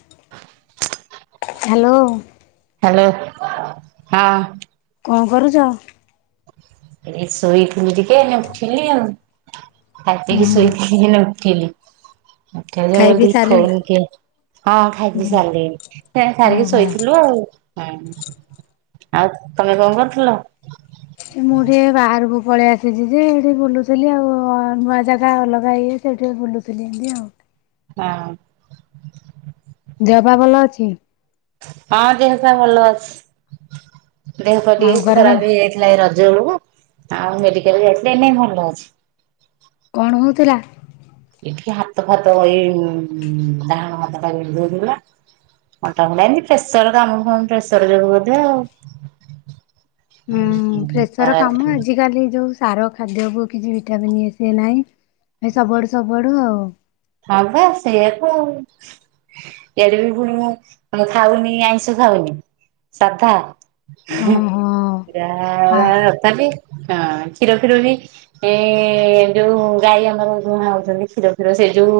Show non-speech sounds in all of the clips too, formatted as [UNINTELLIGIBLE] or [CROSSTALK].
[UNINTELLIGIBLE] Hello. Hello ହଁ। କଁ କରୁଚ। ଏ ଶୋଇଥିଲି ଟିକେ ଏଇନେ ଉଠିଲି ଆଉ। ଖାଇ ପିଇକି ହୁଁ ଶୋଇଥିଲି ଏଇନେ ଉଠିଲି ଉଠିଲି ମୁ ଖାଇ କଇଲି ପିଇ ଟିକେ ସାରିଲ ଫୋନ କିଏ। ହଁ ଖାଇ ହୁଁ ପିଇ ସାରିଲିଣି ଫେନେ ଖାଇକି ଓହୋ। ଶୋଇଥିଲୁ ଆଉ ହୁଁ। ଆଉ ତମେ କଁ କରୁଥିଲ। ମୁଁ ଟିକେ ଏ ବାହାରକୁ ପଳେଇ ଆସିଛି ଯେ ଏଠି ବୁଲୁଥିଲି ଆଉ ନୂଆ ଜାଗା ଅଲଗା ଇଏ‌। ଟିକେ ବଲୁଥଲି ଏନ୍ତି ଆଉ। ହଁ। ଦେହ ପା ଭଲ ଅଛି? ହଁ ଦେହ ଭଲ ଅଛି, ଦେହ ପା ଆଉ ଟିକେ ଘରେ ତମ ଖରାପ ହେଇଯାଇଥିଲା ଏଇ ରଜ ବେଳକୁ ଆଉ ମେଡିକାଲ ଯାଇଥିଲି ଏନେ ଭଲ ଅଛି। କଣ ହଉଥିଲା? ଏଠି ହାତ ଫାତ ଏଇ ଡାହାଣ ହାତଟା ବିନ୍ଧୁ ଥିଲା। ମୋଟାମୋଟ ଏମିତି ପ୍ରେସର କାମ ଫାମ୍ ପ୍ରେସର ଯୋଗୁ ବୋଧେ ଆଉ। ହୁଁ ପ୍ରେସର କାମ ଖରାପ ଆଜିକାଲି ଯୋଉ ସାର ଖାଦ୍ୟକୁ କିଛି ଭିଟାମିନ୍ ଇଏ ସେ ନାଇଁ ଏ ସବୁଆଡୁ ସବୁଆଡୁ ଆଉ ହବା ସେଇୟାତ। ଏବେବି ପୁଣି ମୁଁ ଆଉ ଖାଉନି ଆଇଁଷ ଖାଉନି, ସାଧା। କାଲି। ଓହୋ। ହଁ ହଁ କ୍ଷୀର ଫିର ବି ଏ-ଏ ଯୋଉ ଗାଈ ଆମର ଦୁହାଁ ହଉଛନ୍ତି, କ୍ଷୀର ଫିର ସେଇ ଯୋଉ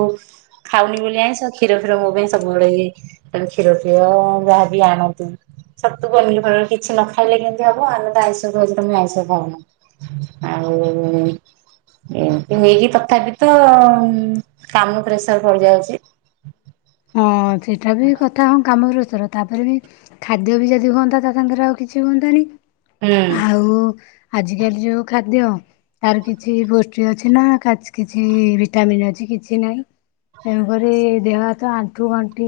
ଖାଉନି ବୋଲି ଆମିଶ କ୍ଷୀର ଫିର ମୋ ପାଇଁ ସବୁବେଳେ କ୍ଷୀର ଫିର ଯାହାବି ଆଣନ୍ତୁ। ଛତୁ ପନିର ଫନିର୍ କିଛି ନ ଖାଇଲେ କେମିତି ହବ, ଆମେ ତ ଆଇଷ ଖାଉଚୁ ତମେ ଆଇଷ ଖାଉନ। ଆଉ ଏମିତି ହେଇକି ତଥାପି ତ କାମ ପ୍ରେସର ପଡିଯାଉଛି। ହଁ ସେଟା ବି କଥା। ହଁ କାମରେ ଅ ର ତାପରେ ବି ଖାଦ୍ୟ ବି ଯଦି ହୁଅନ୍ତା ତା ସାଙ୍ଗରେ ଆଉ କିଛି ହୁଅନ୍ତାନି। ହୁଁ। ଆଉ ଆଜିକାଲି ଯୋଉ ଖାଦ୍ୟ। ତାର କିଛି ପୋଷ୍ଟି ଅଛି ନା କିଛି ଭିଟାମନ୍ ଅଛି କିଛି ନାହିଁ। ତେଣୁକରି ଦେହ ତ ଆଣ୍ଠୁ ଗଣ୍ଠି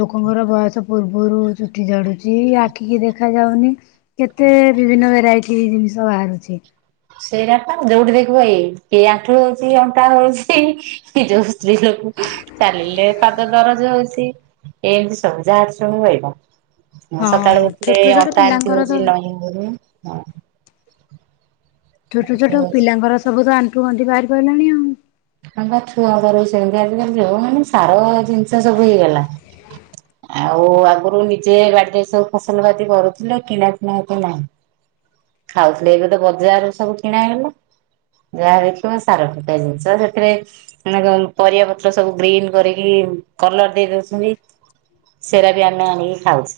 ଲୋକଙ୍କର ବୟସ ପୂର୍ବରୁ ଚୁଟି ଝଡୁଛି, ଆଖିକି ଦେଖା ଯାଉନି। କେତେ ବିଭିନ୍ନ ଭେରାଇଟି ଜିନିଷ ବାହାରୁଛି। ସେଇଟା ପା ଯୋଉଠି ଦେଖିବୁ ଏଇ, ଏଇ ଆଣ୍ଠୁ ହଉଛି ଅଣ୍ଟା ହଉଛି କି ଯୋଉ ସ୍ତ୍ରୀ ଲୋକ ଚାଲିଲେ ପାଦ ଦରଜ ହଉଛି, ଏମିତି ସବୁ ଯାହା କହିବା। ହଁ ସକାଳେ ଉଠିଲେ ଛୋଟ ଛୋଟ ଅଣ୍ଟା ଏମତି ପିଲାଙ୍କର ତ ହଉଚି, ନଇଁ ହଉନି। ଛୋଟ ଛୋଟ ହଉଛି। ପିଲାଙ୍କର ସବୁ ତ ଆଣ୍ଠୁ ଗଣ୍ଠି ବାହାରି ପାଡିଲାଣି ଆଉ। ହ ବା ଛୁଆଙ୍କର ବି ସେମିତି, ଆଜିକାଲି ଯଉ ମାନେ ସାର ଜିନିଷ ସବୁ ହେଇଗଲା। ଆଉ ଆଗରୁ ନିଜେ ବାଡିରେ ସବୁ ଫସଲ ବାତି କରୁଥିଲେ କିଣା ଫିଣା ଏତେ ନାହିଁ। ଖାଉଥିଲେ ଏବେ ତ ବଜାର ସବୁ କିଣା ହେଇଗଲା। ଯାହା ଦେଖିବ ସାର ଫିକା ଜିନିଷ ସେ ରେ ମାନେ କଣ ପରିବା ପତ୍ର ସବୁ ଗ୍ରୀନ୍ କରିକି କଲର ଦେଇ ଦଉଛନ୍ତି। ସେରା ବିି ଆମେ ଆନିକି ଖାଉଛେ।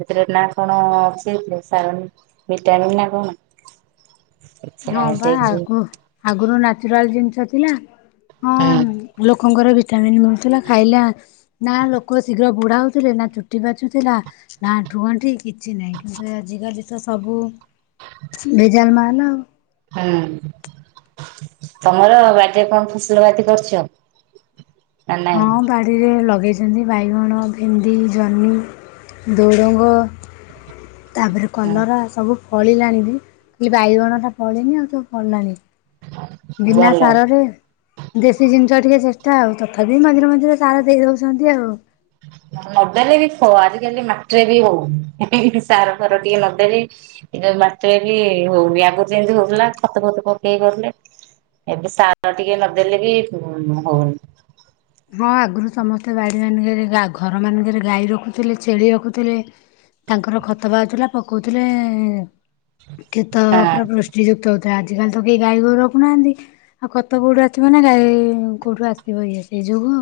ସେଥିରେ ନା କଣ ଅଛି, ସେଥିରେ ଭଟାମିନ୍ ନା କଣ? କିଛି ହଁ ନାହିଁ ବା ସେଇ ଯୁ ଆଗ ଆଗରୁ ନାଚୁରାଲ ଜିନିଷ ଥିଲା। ହଁ ହୁଁ ଲୋକଙ୍କର ବି ଭିଟାମନ୍ ମିଳୁଥିଲା, ଖାଇଲା ନା ଲୋକ ଶୀଘ୍ର ବୁଢା ହଉଥିଲେ ନା ଚୁଟି ପାଚୁଥିଲା। ନା ଆଣ୍ଠୁଗଣ୍ଠି କିଛି ନାହିଁ, କିନ୍ତୁ ଆଜିକାଲି ତ ସବୁ ଭେଜାଲ ମାଲ ଆଉ। ହଁ। ତମର ବାଡିରେ କଣ ଫସଲ ବାତି କରୁଛ? ହଁ ବାଡିରେ ଲଗେଇଛି ଯେମିତି ବାଇଗଣ, ଭେଣ୍ଡି, ଜହ୍ନି, ଝୁଡଙ୍ଗ। ତାପରେ ହଁ କଲରା, ସବୁ ଫଳିଲାଣି ବି ଖାଲି ବାଇଗଣ ଟା ଫଳିନି ଆଉ ସବୁ ଫଳିଲାଣି। ବିନା ଭଲ ସାରରେ ଦେଶୀ ଜିନିଷ ଟିକେ ଚେଷ୍ଟ ଆଉ ତଥାପି ମଝିରେ ମଝିରେ ସାରା ଦେଇଦଉଛନ୍ତି ଆଉ। ନଦେଲେ ବି ଖ ଆଜିକାଲି ମାଟିରେ ବି ହଉନି, ସାର ଫାର ଟିକେ ନଦେଲେ ଇ ମାଟିରେ ବି ହଉନି, ଆଗରୁ ଯେମିତି ହଉଥିଲା ଖତ ଫତ ପକେଇ କରୁଥିଲେ। ଏବେ ସାର ଟିକେ ନଦେଲେ ବି ହଉନି। ହଁ ଆଗରୁ ସମସ୍ତେ ବାଡ଼ି ମାନଙ୍କରେ ଘର ମାନଙ୍କରେ ଗାଇ ରଖୁଥିଲେ ଛେଳି ରଖୁଥିଲେ। ତାଙ୍କର ଖତ ବାହାରୁଥିଲା ପକଉଥିଲେ। କ୍ଷେତ ହଁ ପୁରା ପୃଷ୍ଟିଯୁକ୍ତ ତ ଆଜିକାଲି ତ କେହି ଗାଈ ଗୋରୁ ରଖୁନାହାନ୍ତି। ଆଉ ଖତ କେଉଠୁ ଆସିବ ନା ଗାଈ କେଉଠୁ ଆସିବ ଇଏ। ସେ ଯୋଗୁଁ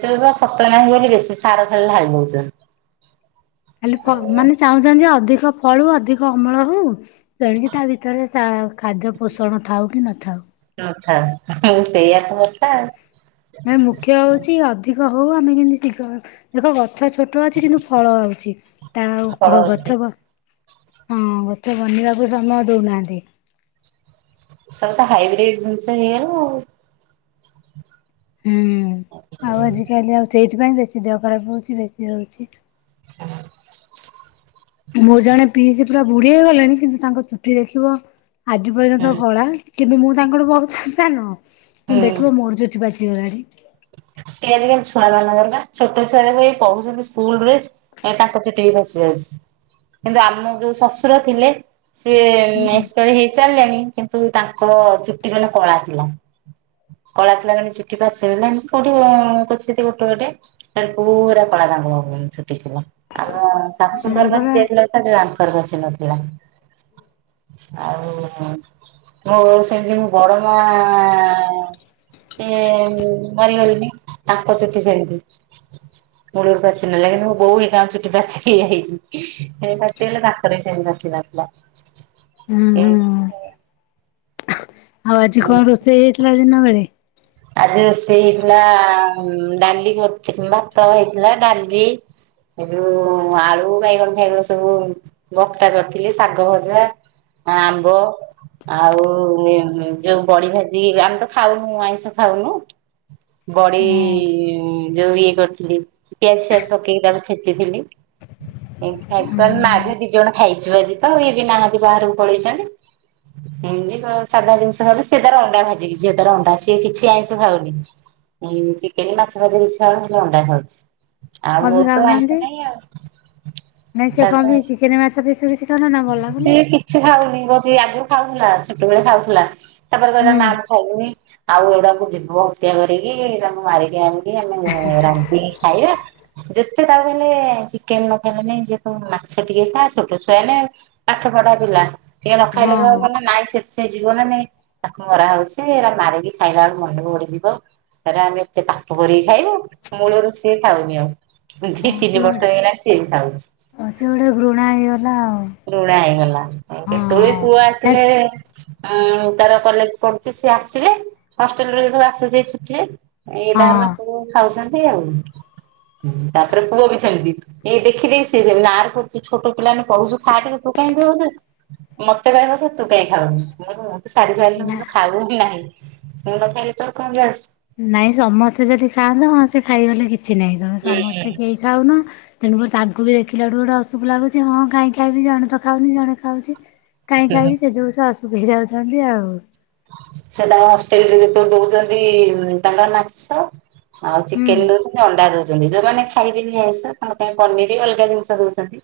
ସେଇ ବା ଖତ ନାହିଁ ବୋଲି ବେଶୀ ସାର ଖାଲି ଢାଳି ଦଉଛନ୍ତି। ଖାଲି ଆଉ ମାନେ ଚାହୁଁଛନ୍ତି ଯେ ଅଧିକ ଫଳୁ ଅଧିକ ଅମଳ ହଉ। ତଣକି ତା ଭିତରେ ତା ଖାଦ୍ୟ ପୋଷଣ ଥାଉ କି ନଥାଉ। କଥା ସେଇଆକୁ ମ ମୁଖ୍ୟ ହଉଛି ଅଧିକ ହଉ ଆମେ କେମତି ଶୀଘ୍ର ଦେଖ ଗଛ ଛୋଟ ଅଛି କିନ୍ତୁ ଫଳ ଆଉଛି। ତା ଆଉ ଫଳ କହ ଅଛି। ଗଛବ ହଁ ଗଛ ବନିବାକୁ ସମୟ ଦଉନାହାନ୍ତି। ସବ ତ ହାଇବ୍ରିଡ ଜିନିଷ ହେଇଗଲା। ହୁଁ ଆଉ ଆଜିିକାଲି ଆଉ ସେଇଥିପାଇଁ ବେଶୀ ଦେହ ଖରାପ ହଉଛି ବେଶୀ ହଉଛି। ମୁଁ ଜଣେ ପିଇ ସେ ପୁରା ବୁଢ ହେଇ ଗଲେଣି କିନ୍ତୁ ତାଙ୍କ ଚୁଟି ଦେଖିବ ଆଜି ପର୍ଯ୍ୟନ୍ତ କଳା କିନ୍ତୁ ମୁଁ ତାଙ୍କଠୁ ବହୁତ ଆ ସାନ କିନ୍ତୁ ହୁଁ। ଦେଖିବ ମୋର ଚୁଠ ବା [UNINTELLIGIBLE] ଆଜିକାଲି ଛୁଆମାନାନଙ୍କ ଦରକାର ଛୋଟ ଛୁଆ ଯାବ ଏଇ ପଢୁଛନ୍ତି ସ୍କୁଲ ରେ ତାଙ୍କ ଚୁଟି ବି ପାଚି ଯାଉଛି। କିନ୍ତୁ ଆମ ଯୋଉ ଶ୍ଶୁର ଥିଲେ ସିଏ ହୁଁ ଏକ୍ସପର ହେଇସାରିଲେଣି କିନ୍ତୁ ତାଙ୍କ ଚୁଟି ମାନେ କଳା ଥିଲା। ହ କଳା ଥିଲା ଗାଣ୍ଡେ ଚୁଟି ପାାରୁଚ ନା ଏମିତି କୋଉଠି କର ଗୋଟେ ଗୋଟେେ ପୁରା କଳା କାଣ୍ଡ ହବ। ଚୁଟି ଥିଲା ଆମ ହଁ ଶାଶୁଙ୍କର ପାଚି ପରା। ଯାଇଥିଲା ତଙ୍କର ପାଚି ନଥିଲା। ଆଉ ମୁ ସେମତି ବଡ ମା ସଏ ମାରିଗଲେଣିି ତାଙ୍କ ଚୁଟି ସେମିତି। ମୂଳରୁ ପାଚ ନେଲେ କିନ୍ତୁ ମୋ ବୋଉ ହେ କାଁ ଚୁଟି ପାଚ ହେିଯାଇଛି ସେ ପାଚ ହେଲେ ପାଖରେ ବି ସେ ବାଚି [UNINTELLIGIBLE] ହୁଁ ହୁଁ। ଆଉ ଆଜିିକଣ ରୋଷେଇ ହେଇଥିଲା ଦିନ ବେଳେ? ଆଜି ରୋଷେଇ ହେଇଥିଲା ଡାଲି କର ଭାତ ହେଇଥିଲା ଡାଲି ଏବେ ଆଳୁ ବାଇଗଣ ଖାଇଗ ସବୁ ଭକ୍ତା କରିଥିଲି ଶାଗ ଭଜା ଆମ୍ବ ଆଉ ଯୋଉ ବଡି ଭାଜି ଆମେ ତ ଖାଉନୁ ଆଇଁଷ ଖାଉନୁ ବଡି ହଁ ଯୋଉ ଇଏ କରିଥିଲି ପିଆଜ ଫିଆଜ ପକେଇକି ତାକୁ ଛେଚିଥିଲି। ଏତି ଖାଇେ ମାଝ ବି ଦି ଜଣ ଖାଇଛୁ ଆଜି ତ ଇଏ ବି ନାହାନ୍ତି ବାହାରକୁ ପଳେଇଛନ୍ତି। ସାଧା ଜିନିଷ ସେ ତାର ଅଣ୍ଡା ଭାଜି କି ଯିଏ ତାର ଅଣ୍ଡା ସିଏ କି କିଛି ଆଇଁଷ ଖାଉନି ଚିକେନ ମାଛ ଭାଜ କିଛୁଆ ହେଲେ ଅଣ୍ଡା ଖାଉଛି। ଆଉ କଣ ପାଇଁ ମୋର ତ ଆଇଁଷ ଖାଉନାହାନ୍ତି? ନାଇ ନାଇଁ ଆଉ। ସେ କଣ ସାଧା। ପାଇଁ ଚିକେନ ମାଛ ବେଶୀ କିଛି ଖାଉନ ନା ଭଲ ଲାଗୁନି ସିଏ କିଛି ଖାଉନି କହୁଛି ଆଗରୁ ଖାଉଥିଲା ଛୋଟବେଳେ ଖାଉଥିଲା। ତାପରେ କହିଲା ହୁଁ ନା ଖାଇନି ଆଉ ଏଗୁାକୁ ଦିମବ ହତ୍ୟା କରିକିଇ ତାଙ୍କୁ ମାରିକି ଆଣି ଆମେ ରାନ୍ଧ ଖାଇବା ଯେତେ ତାକୁ ଖଲେ ଚିକେନ ନ ଖାଇଲେନି ଯିଏ ତମ ମାଛ ଟିକେ ଖା ଛୋଟ ଛୁଆ ନ ପାଠ ପଢା ପିଲା ଟିକେ ହଁ। ନଖାଇଲେ ମାନେ ନାଇଁ ସେ ସେ ଯିବ ନା ନାଇଁ ତାକୁ ମରା ହଉଛି ଏା ମାରିକି ଖାଇଲା ବେଳେ ମଣ୍ଡ ବି ବଡିଯିବ ସେଟା ଆମେ ଏତେ ପାପ କରିକି ଖାଇବ ମୂଳରୁ ଷିଏ ଖାଉନି ଆଉ। ଦି ହଁ ସେ ତିନି ବର୍ଷ ଗୋଟେ ହେଇ ଗଲାଣି ସେ ଖାଇନି। ହଁ ସେ ଗୋଟେ ଘୃଣା ହେଇଗଲା ଆଉ ରୁଣା ହେଇଗଲା କେତେବେଳେ ବି ହଁ ପୁଅ ହେ ଆସିଲେ ତାର କଲେଜ ପଢୁଛି ସ ଆସିଲେ ହଷ୍ଟେଲୁ ଆସୁଛି ଛୁଟିରେ ଏଇ ତାର ହଁ ବାପ ଖାଉଛନ୍ତି ଆଉ। ତାପରେ ପୁଅ ବି ସେମତି, ଏଇ ଦେଖିଦେଇ ସିଏ ସେମିତି। ନାରେ ପୁଅ ତୁ ଛୋଟ ପିଲାମାନେ ପଢୁଛୁ। ଖା ଟିକେ ତୁ କାଇଁ ଏମିତି ହୋଉଛୁ, ମତେ କହିବ ସେ ତୁ କାହିଁକି ଖାଉନୁ? ସାର ସାଇଲେ ମୁଁ ନା ତ ଖାଉ ହି ନାହିଁ। ମୁଁ ନ ଖାଇଲେ ତୋର କଅ ଜଉସୀ? ନାଇଁ ସମସ୍ତେ ଯଦି ଖାଆନ୍ତି, ହଁ ସେ ଖାଇ ଯାଉଛି ତେଣୁକରି ତାଙ୍କୁ ବି ଦେଖିଲା ଠୁ ଗୋଟେ ଅଶୁଖ ଲାଗୁଛି, ହଁ କାହିଁକି ଖାଇବି ଜଣେ ତ ଖାଉନି ଜଣେ ଖାଉଛି [INAUDIBLE] କାଇକି ହୁଁ ଖାଇବି? ସେ ଯୋଉ ଅସୁଖ ହେଇ ଯାଉଛନ୍ତି ଆଉ। ସେ ତାଙ୍କ ହଷ୍ଟେଲରେ ଯେତେବେଳେ ଦୋଉଛନ୍ତି ତାଙ୍କ ନାଚ ଆଉ ହୁଁ ଚିକେନ ଦୋଉଛନ୍ତି, ଅଣ୍ଡା ଦୋଉଛନ୍ତି। ଯୋଉମାନେ ଖାଇବେନି ଆଇଁସ, ତାଙ୍କ ପାଇଁ ପନିରି, ଅଲଗା ଜିନିଷ ଦୋଉଚନ୍ତି।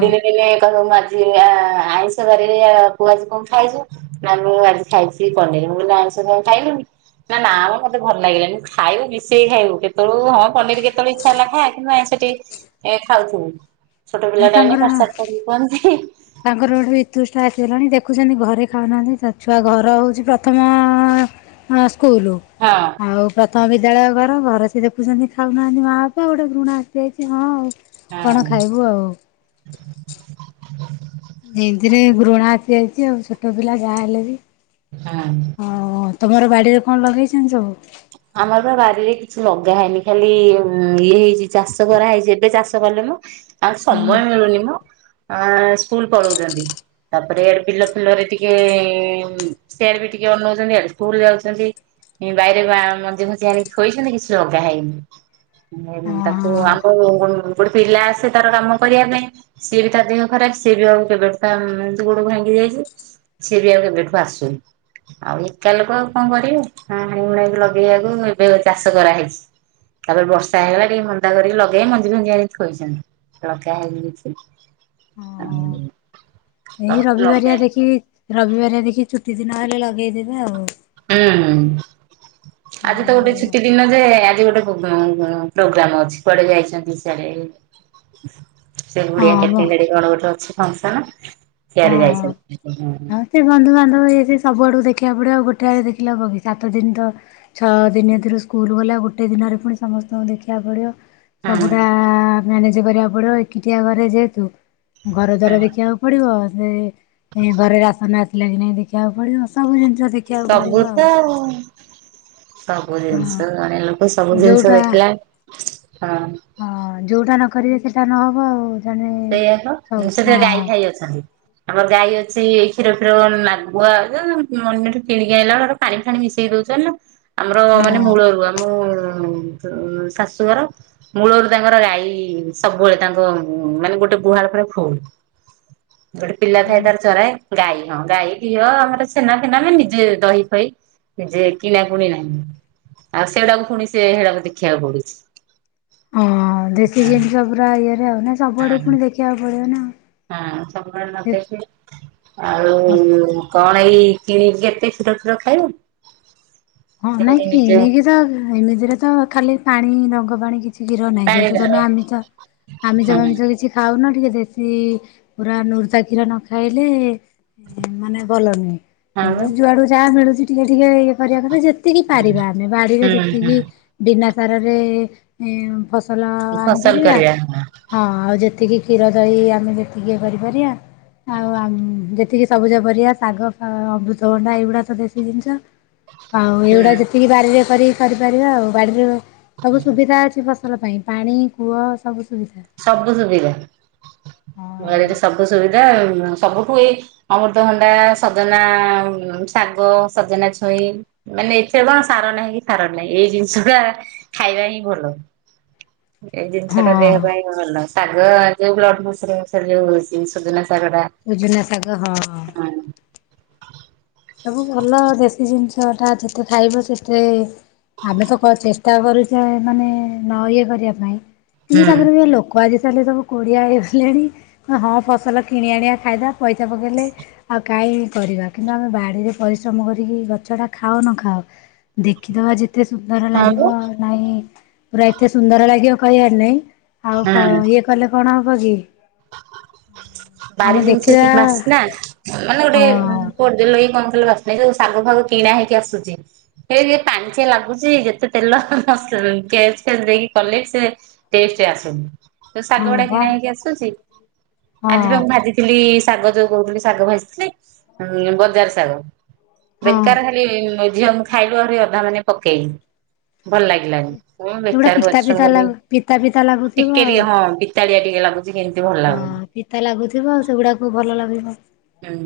ଦିନେ ଦିନେ [UNINTELLIGIBLE] ମୁଁ ଆଜି ଆ-ଆଇଁଷ ବାରି ରେ କୁ ଆଜି କଣ ଖାଇଛୁ ନା ମୁଁ ଆଜି ଖାଉଚି ପନିର ମୁଁ କାଇଲି ଆଇଁଷ ତୁ ଆଉ ଖାଇଲୁନି? ନା ନା ମ ମତେ ଭଲଲାଗିଲାନି ଖାଇବୁ ମିଶେଇ ଖାଇବୁ କେତଳୁ ଉ ହଁ ପନିର କେତେବେଳେ ଇଚ୍ଛା ହେଲା ଖା କି ନାଇଁ ସେଠି ଏ ଖାଉଥୁବୁ। ଛୋଟ ହଁ ପିଲାଟା ଏଇନେ ପାଠ ତାଙ୍କର ସାଠ କରିବୁ କୁହନ୍ତି। ତାଙ୍କର ଗୋଟେ ବିତୁଷ୍ଟା ଆସିଗଲାଣି ଦେଖୁଚନ୍ତି ଘରେ ଖାଉନାହାନ୍ତି ତା ଛୁଆ ଘର ହଉଛି ପ୍ରଥମ ଅ ହଁ ସ୍କୁଲ ହଁ ଆଉ ପ୍ର ଥମ ବିଦ୍ୟାଳୟ ଘର ଘରେ ସେ ଦେଖୁଚନ୍ତି ଖାଉନାହାନ୍ତି ମା ବାପା ଆଉ ଗୋଟେ ଘୃଣା ଆସିଯାଇଛି ହଁ ଆଉ। ହଁ କଣ ଖାଇବୁ ଆଉ? ଯେତିରେ ଘୃଣା ଆସିଯାଇଚି ଆଉ ଛୋଟ ପିଲା ଯାହା ହେଲେ ବି। ହଁ। ବାଡ଼ିରେ କଣ ଲଗେଇଛନ୍ତି ସବୁ? ଆମର ବାରିରେ କିଛି ଲଗା ହେଇନି ଖାଲି ଇଏ ହେଇଚି ଚାଷ କରାହେଇଚି ଏବେ ଚାଷ କଲେ ମ ଆଉ ହୁଁ। ସମୟ ମିଳୁନି ମ। ଅ ସ୍କୁଲ ପଳଉଚନ୍ତି ତାପରେ ବିଲ ଫିଲରେ ଟିକେ ସେଆରେ ବି ଟି କି ଅନଉଚନ୍ତି ଇଆଡ଼େ ସ୍କୁଲ ଯାଉଚନ୍ତି ଇଁ ବାଇ ଏ ବାୟଣ ମଞ୍ଜି ଫଜି ଆଣିକି ଥୋଇଛନ୍ତି କିଛି ଲଗା ହେଇନି। ତାକୁ ଆମ୍ବ ଗୋ ଗୋଟେ ପିଲା ଆସେ ତାର କାମ କରିବା ପାଇଁ ସିଏ ବି ତା ଦେହ ଖରା ସିଏ ବି ଆଉ କେବେଠୁ ତା ଏମିତି ଗୋଡ ଭାଙ୍ଗି ଯାଇଚି ସିଏ ବି ଆଉ କେବେଠୁ ଆସୁନି। ଆଉ ଏକା ଲୋକ ଆଉ କଣ କରିବେ ହଁ ହାଣିହୁଣାଇକି ଲଗେଇବାକୁ ଏବେ ଚାଷ କରାହେଇଛି। ତାପରେ ବର୍ଷା ହେଇଗଲା ଟିକେ ମନ୍ଦା କରିକି ଲଗେବେ ମଞ୍ଜି ଫଞ୍ଜି ଆଣିକି ଥୋଇଚନ୍ତି। ଲଗା ହେଇନି କିଛି ଆଉ ଏଇ ରବିବାରିଆ ଦେଖିକି ରବିବାରିଆ ଦେଖିକି ଚୁଟି ଦିନ ହେଲେ ଲଗେଇଦବେ ଆଉ। ହୁଁ ଆଜି ତ ଗୋଟେ ଛୁଟି ଦିନ ଯେ ଆ ଜି ଗୋଟେ ପୋଗାମ ଉଁ ପୋଗ୍ରାମ ଅଛି କୁଆଡେ ଯାଇଛନ୍ତି ସିଆଡ଼େ। ସେ ବୁଡିଆ ଆଉ ହଁ ମ କେତେ ଗାଡ଼ି କଣ ଗୋଟେ ଅଛି ଫଙ୍କସନ। ସିଆଡେ ହଁ ଯାଇଛନ୍ତି ହୁଁ ହଁ ସେ ବନ୍ଧୁବାନ୍ଧବ ହେଇଚି ସବୁଆଡୁ। ଦେଖିବାକୁ ପଡ଼ିବ ଆଉ ଗୋଟେ ଆଉ ଦେଖିଲେ ହବକି ସାତ ଦିନ ତ ଛଅ ଦିନି ଏଥିରୁ ସ୍କୁଲ ଗଲେ ଆଉ ଗୋଟେ ଦିନରେ ପୁଣି ସମସ୍ତଙ୍କୁ ଦେଖିବାକୁ ପଡ଼ିବ। ସବୁଟା ହୁଁ ମ୍ୟାନେଜ କରିବାକୁ ପଡିବ ଏକୁଟିଆ ଘରେ ଯେହେତୁ। ଘର ଦ୍ୱାର ଦେଖିବାକୁ ପଡିବ ସେ ଘରେ ରାସନ ଆସିଲା କି ନାହିଁ ଦେଖିବାକୁ ପଡିବ ସବୁ ଜିନିଷ ଦେଖିବାକୁ ପଡିବ ସବୁ ଆଉ ତ ଆ ସବୁ ହଁ ଜିନିଷ ଜଣେ ଲୋକ ସବୁ ଜିନିଷ ଯୋଉଟା ଦେଖିଲେ ହଁ ଯୋଉଟା ନ କରିବେ ସେଇଟା ନହବ ଆଉ। ଜଣେ ସେଇଆ ତ ସବୁ ସେଥିରେ ଗାଈ ହଁ ଫାଇ ଅଛନ୍ତି। ଆମର ଗାଈ ଅଛି କ୍ଷୀର ଫିର କଣ ନାଗୁଆ [UNINTELLIGIBLE] ଅନ୍ୟଠୁ କିଣିକି ଆଣିଲା ବେଳର ପାଣି ଫାଣି ମିଶେଇ [UNINTELLIGIBLE] ଚାଲ୍ ର ଆମର ମାନେ ମୂଳରୁ ଆମୁ ଉଁ ଶାଶୁଘର ମୂଳରୁ ତାଙ୍କର ଗାଈ ସବୁବେଳେ ତାଙ୍କ ମାନେ ଗୋଟେ ଗୁହାଳ ପୁରା ଫୁଲ ଗୋଟେ ପିଲା ଥାଏ ହଁ ତାର ଚରାଏ। ଗାଈ ହଁ ଗାଈ ଘିଅ ଆମର ଛେନା ଫେନା ଆମେ ନିଜେ ଦହି ଫଇ ଯେ କିଣାକୁୁଣି ନାହିଁ ଆଉ ସେଉଡାକୁ ଫୁଣି ସେ ହେଡାକୁ ଦେଖିବାକୁ ପଡୁଛି। ହଁ ଦେଶୀ ହଁ ଜିନିଷ ପୁରା ଇଏରେ ଆଉ ନା ସବୁଆଡୁ କୁ ହଁ। ପୁଣି ଦେଖିବାକୁ ପଡିବ ନା ହଁ ସବୁଆଡ଼େ ନ ଦେଖିକି ଆଉ କଁ ପାଇଁ କିଣିକି କେତେ କ୍ଷୀର ଫିର ଖାଇବ। ହଁ ନାଇଁ ଯେମିତି ନିଜେ କିଣିକି ତ ଏମିତିରେ ତ ଖାଲି ପାଣି ରଙ୍ଗ ପାଣି କି କିଛି କ୍ଷୀର ନାଇଁ ଯେହେତୁ ପାଣିିବାର ତମେ ହୁଁ ଆମିଷ ଆମିଷ ଫାମିଷ କିଛି ଖାଉନ। ଟିକେ ଦେଶୀ ପୁରା ନୁରୁତା କ୍ଷୀର ନ ଖାଇଲେ। ମାନେ ଭଲ ହଁ ବା ନୁହେଁ ଯୁଆଡୁ ଯାହା ମିଳୁଚି ଟିକେ ଟିକେ ଇଏ କରିବା କଥା ଯେ ଯେତିକି ପାରିବା ଆମେ ବାଡ଼ିରେ ହୁଁ ଯେତିକି ହୁଁ ବିନା ସାରରେ ଏଁ ଫସଲ ଫସଲ ଆଣିପାରିବା କରିବା ହଁ ଆଉ ଯେତିକି। କ୍ଷୀର ଦହି ଆମେ ଯେତିକି କରିପାରିବା ଆଉ ଆମ୍ ଏତିକି ସବୁଜ ପରିବା ଶାଗ ଫା ଅମୃତଭଣ୍ଡା ଏଇଗୁଡାକ ଦେଶୀ ଜିନିଷ। ଆଉ ହୁଁ ଏଇଗୁଡା ଯେତିକି ବାଡିରେ କରିକି କରିପାରିବା ଆଉ ବାଡିରେ ସବୁ ସୁବିଧା ଅଛି ଫସଲ ପାଇଁ ପାଣି କୂଅ ସବୁ ସୁବିଧା। ସବୁ ସୁବିଧା, ଗାଡିରେ ହଁ ସବୁ ସୁବିଧା ସବୁଠୁ ଅମୃତଭଣ୍ଡା, ସଜନା ଶାଗ, ସଜନା ଛୁଇ ମେ ଏଥିରେ କଣ ସାର ନାହିଁ କି ସାର ନାହିଁ ଏଇ ଜିନିଷ ଟା ଖାଇବା ହିଁ ଭଲ। ଏଇ ଜିନିଷ ଟା ଦେହ ହଁ ପାଇଁ ଭଲ ଶାଗ ଯୋଉ ବ୍ଳଢ଼ ପ୍ରେସର ଯୋଉ ଜିନିଷ ସଜନା ଶାଗ [UNINTELLIGIBLE] ହଁ। ସବୁ ଭଲ ଦେଶୀ ଜିନିଷ ଟା ଯେତେ ଖାଇବ ସେତେ ଆମେ ତ କରିଛେ ଚ ତା କରୁଛେ ମାନେ ନ ଇଏ କରିବା ପାଇଁ କିନ୍ତୁ ହୁଁ ତାପରେବି ଲୋକ ଆ କାଲି ସବୁ କୋଡ଼ିଆ ହେଇଗଲେଣି ହଁ ଫସଲ କିଣି ଆଣିବା ଖାଇଦେବା ପଇସା ପକେଇଲେ ଆଉ କାହିଁ କରିବା କିନ୍ତୁ ଆମେ ବା ପାରେ ପରିଶ୍ରମ କରିକି ଗଛଟା ଖାଅ ନ ଖାଅ ଦେଖିଦବା ଯେ ଏତେ ସୁନ୍ଦର ହଁ ଲାଗିବ ବା ନାଇଁ ପୁରା ଏତେ ସୁନ୍ଦର ଲାଗିବ କହିବାର ନାଇଁ ଆଉ ହୁଁ ଇଏ କଲେ କଣ ହବ କି ଆମେ ବାରି ଜିନିଷ ଦେଖିବା କି ବାସନା ମାନେ ଗୋଟେ ହଁ ପୋଡିଦେଲ କି କଣ ଆଲଗା ବାସ୍ନା ଏଇ ଯୋଉ ଶାଗ ଫାଗ କିଣା ହେଇକି ଆସୁଚି ଏଇକ୍ ପାଣିଚିଆ ଲାଗୁଚି ଯେତେ ତେଲ ମସ ନାଇଁ ପିଆଜ ଫିଆଜ ଦେଇକି କଲେ ସେ ଟେଷ୍ଟ ଆସୁନି ଯୋଉ ଶାଗ ହଁ ଗୁଡା ବା କିଣା ହେଇକି ଆସୁଚି ଆଜି ପା ହଁ ମୁଁ ଭାଜିଥିଲି ଶାଗ ଯୋଉ କୋହୁଥିଲି ଶାଗ ଭାଜିଥିଲେ ବଜାର ଶାଗ ହଁ। ବେକାର ଖାଲି ଝିଅ ମୁଁ ଖାଇଲୁ ଆହୁରି ଅଧା ମାନେ ପକେଇଲୁ ଭଲ ଲାଗିଲାନି। ହଁ ସେଗୁଡା ବେକାର ପିତା ପରିଶ୍ରମ ପିତା କରିବି ଲାଗୁ ପିତା ପିତା ଲାଗୁଥିବ ଟିକେ ଆଉ। ଟିକେ ହଁ ପିତାଳିଆ ଟିକେ ଲାଗୁଚି କେମତି ହଁ ପିତା ଲାଗୁଥିବ ସେଗୁଡାକ କୋଉ ଭଲ ଲାଗିବ। ହୁଁ।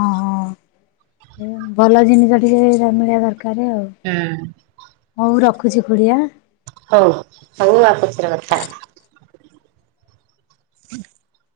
ଅହଁ ଭଲ ଜିନିଷ ଟିକିଏ ମିଳିବା ଦରକାର କାରେ ଆଉ ହୁଁ। ହୋଉ ରଖୁଚି ଖୁଡି ଆଁ ହୋଉ ହୋଉ ଆଉ ପଛରେ କଥା ହବା [INAUDIBLE]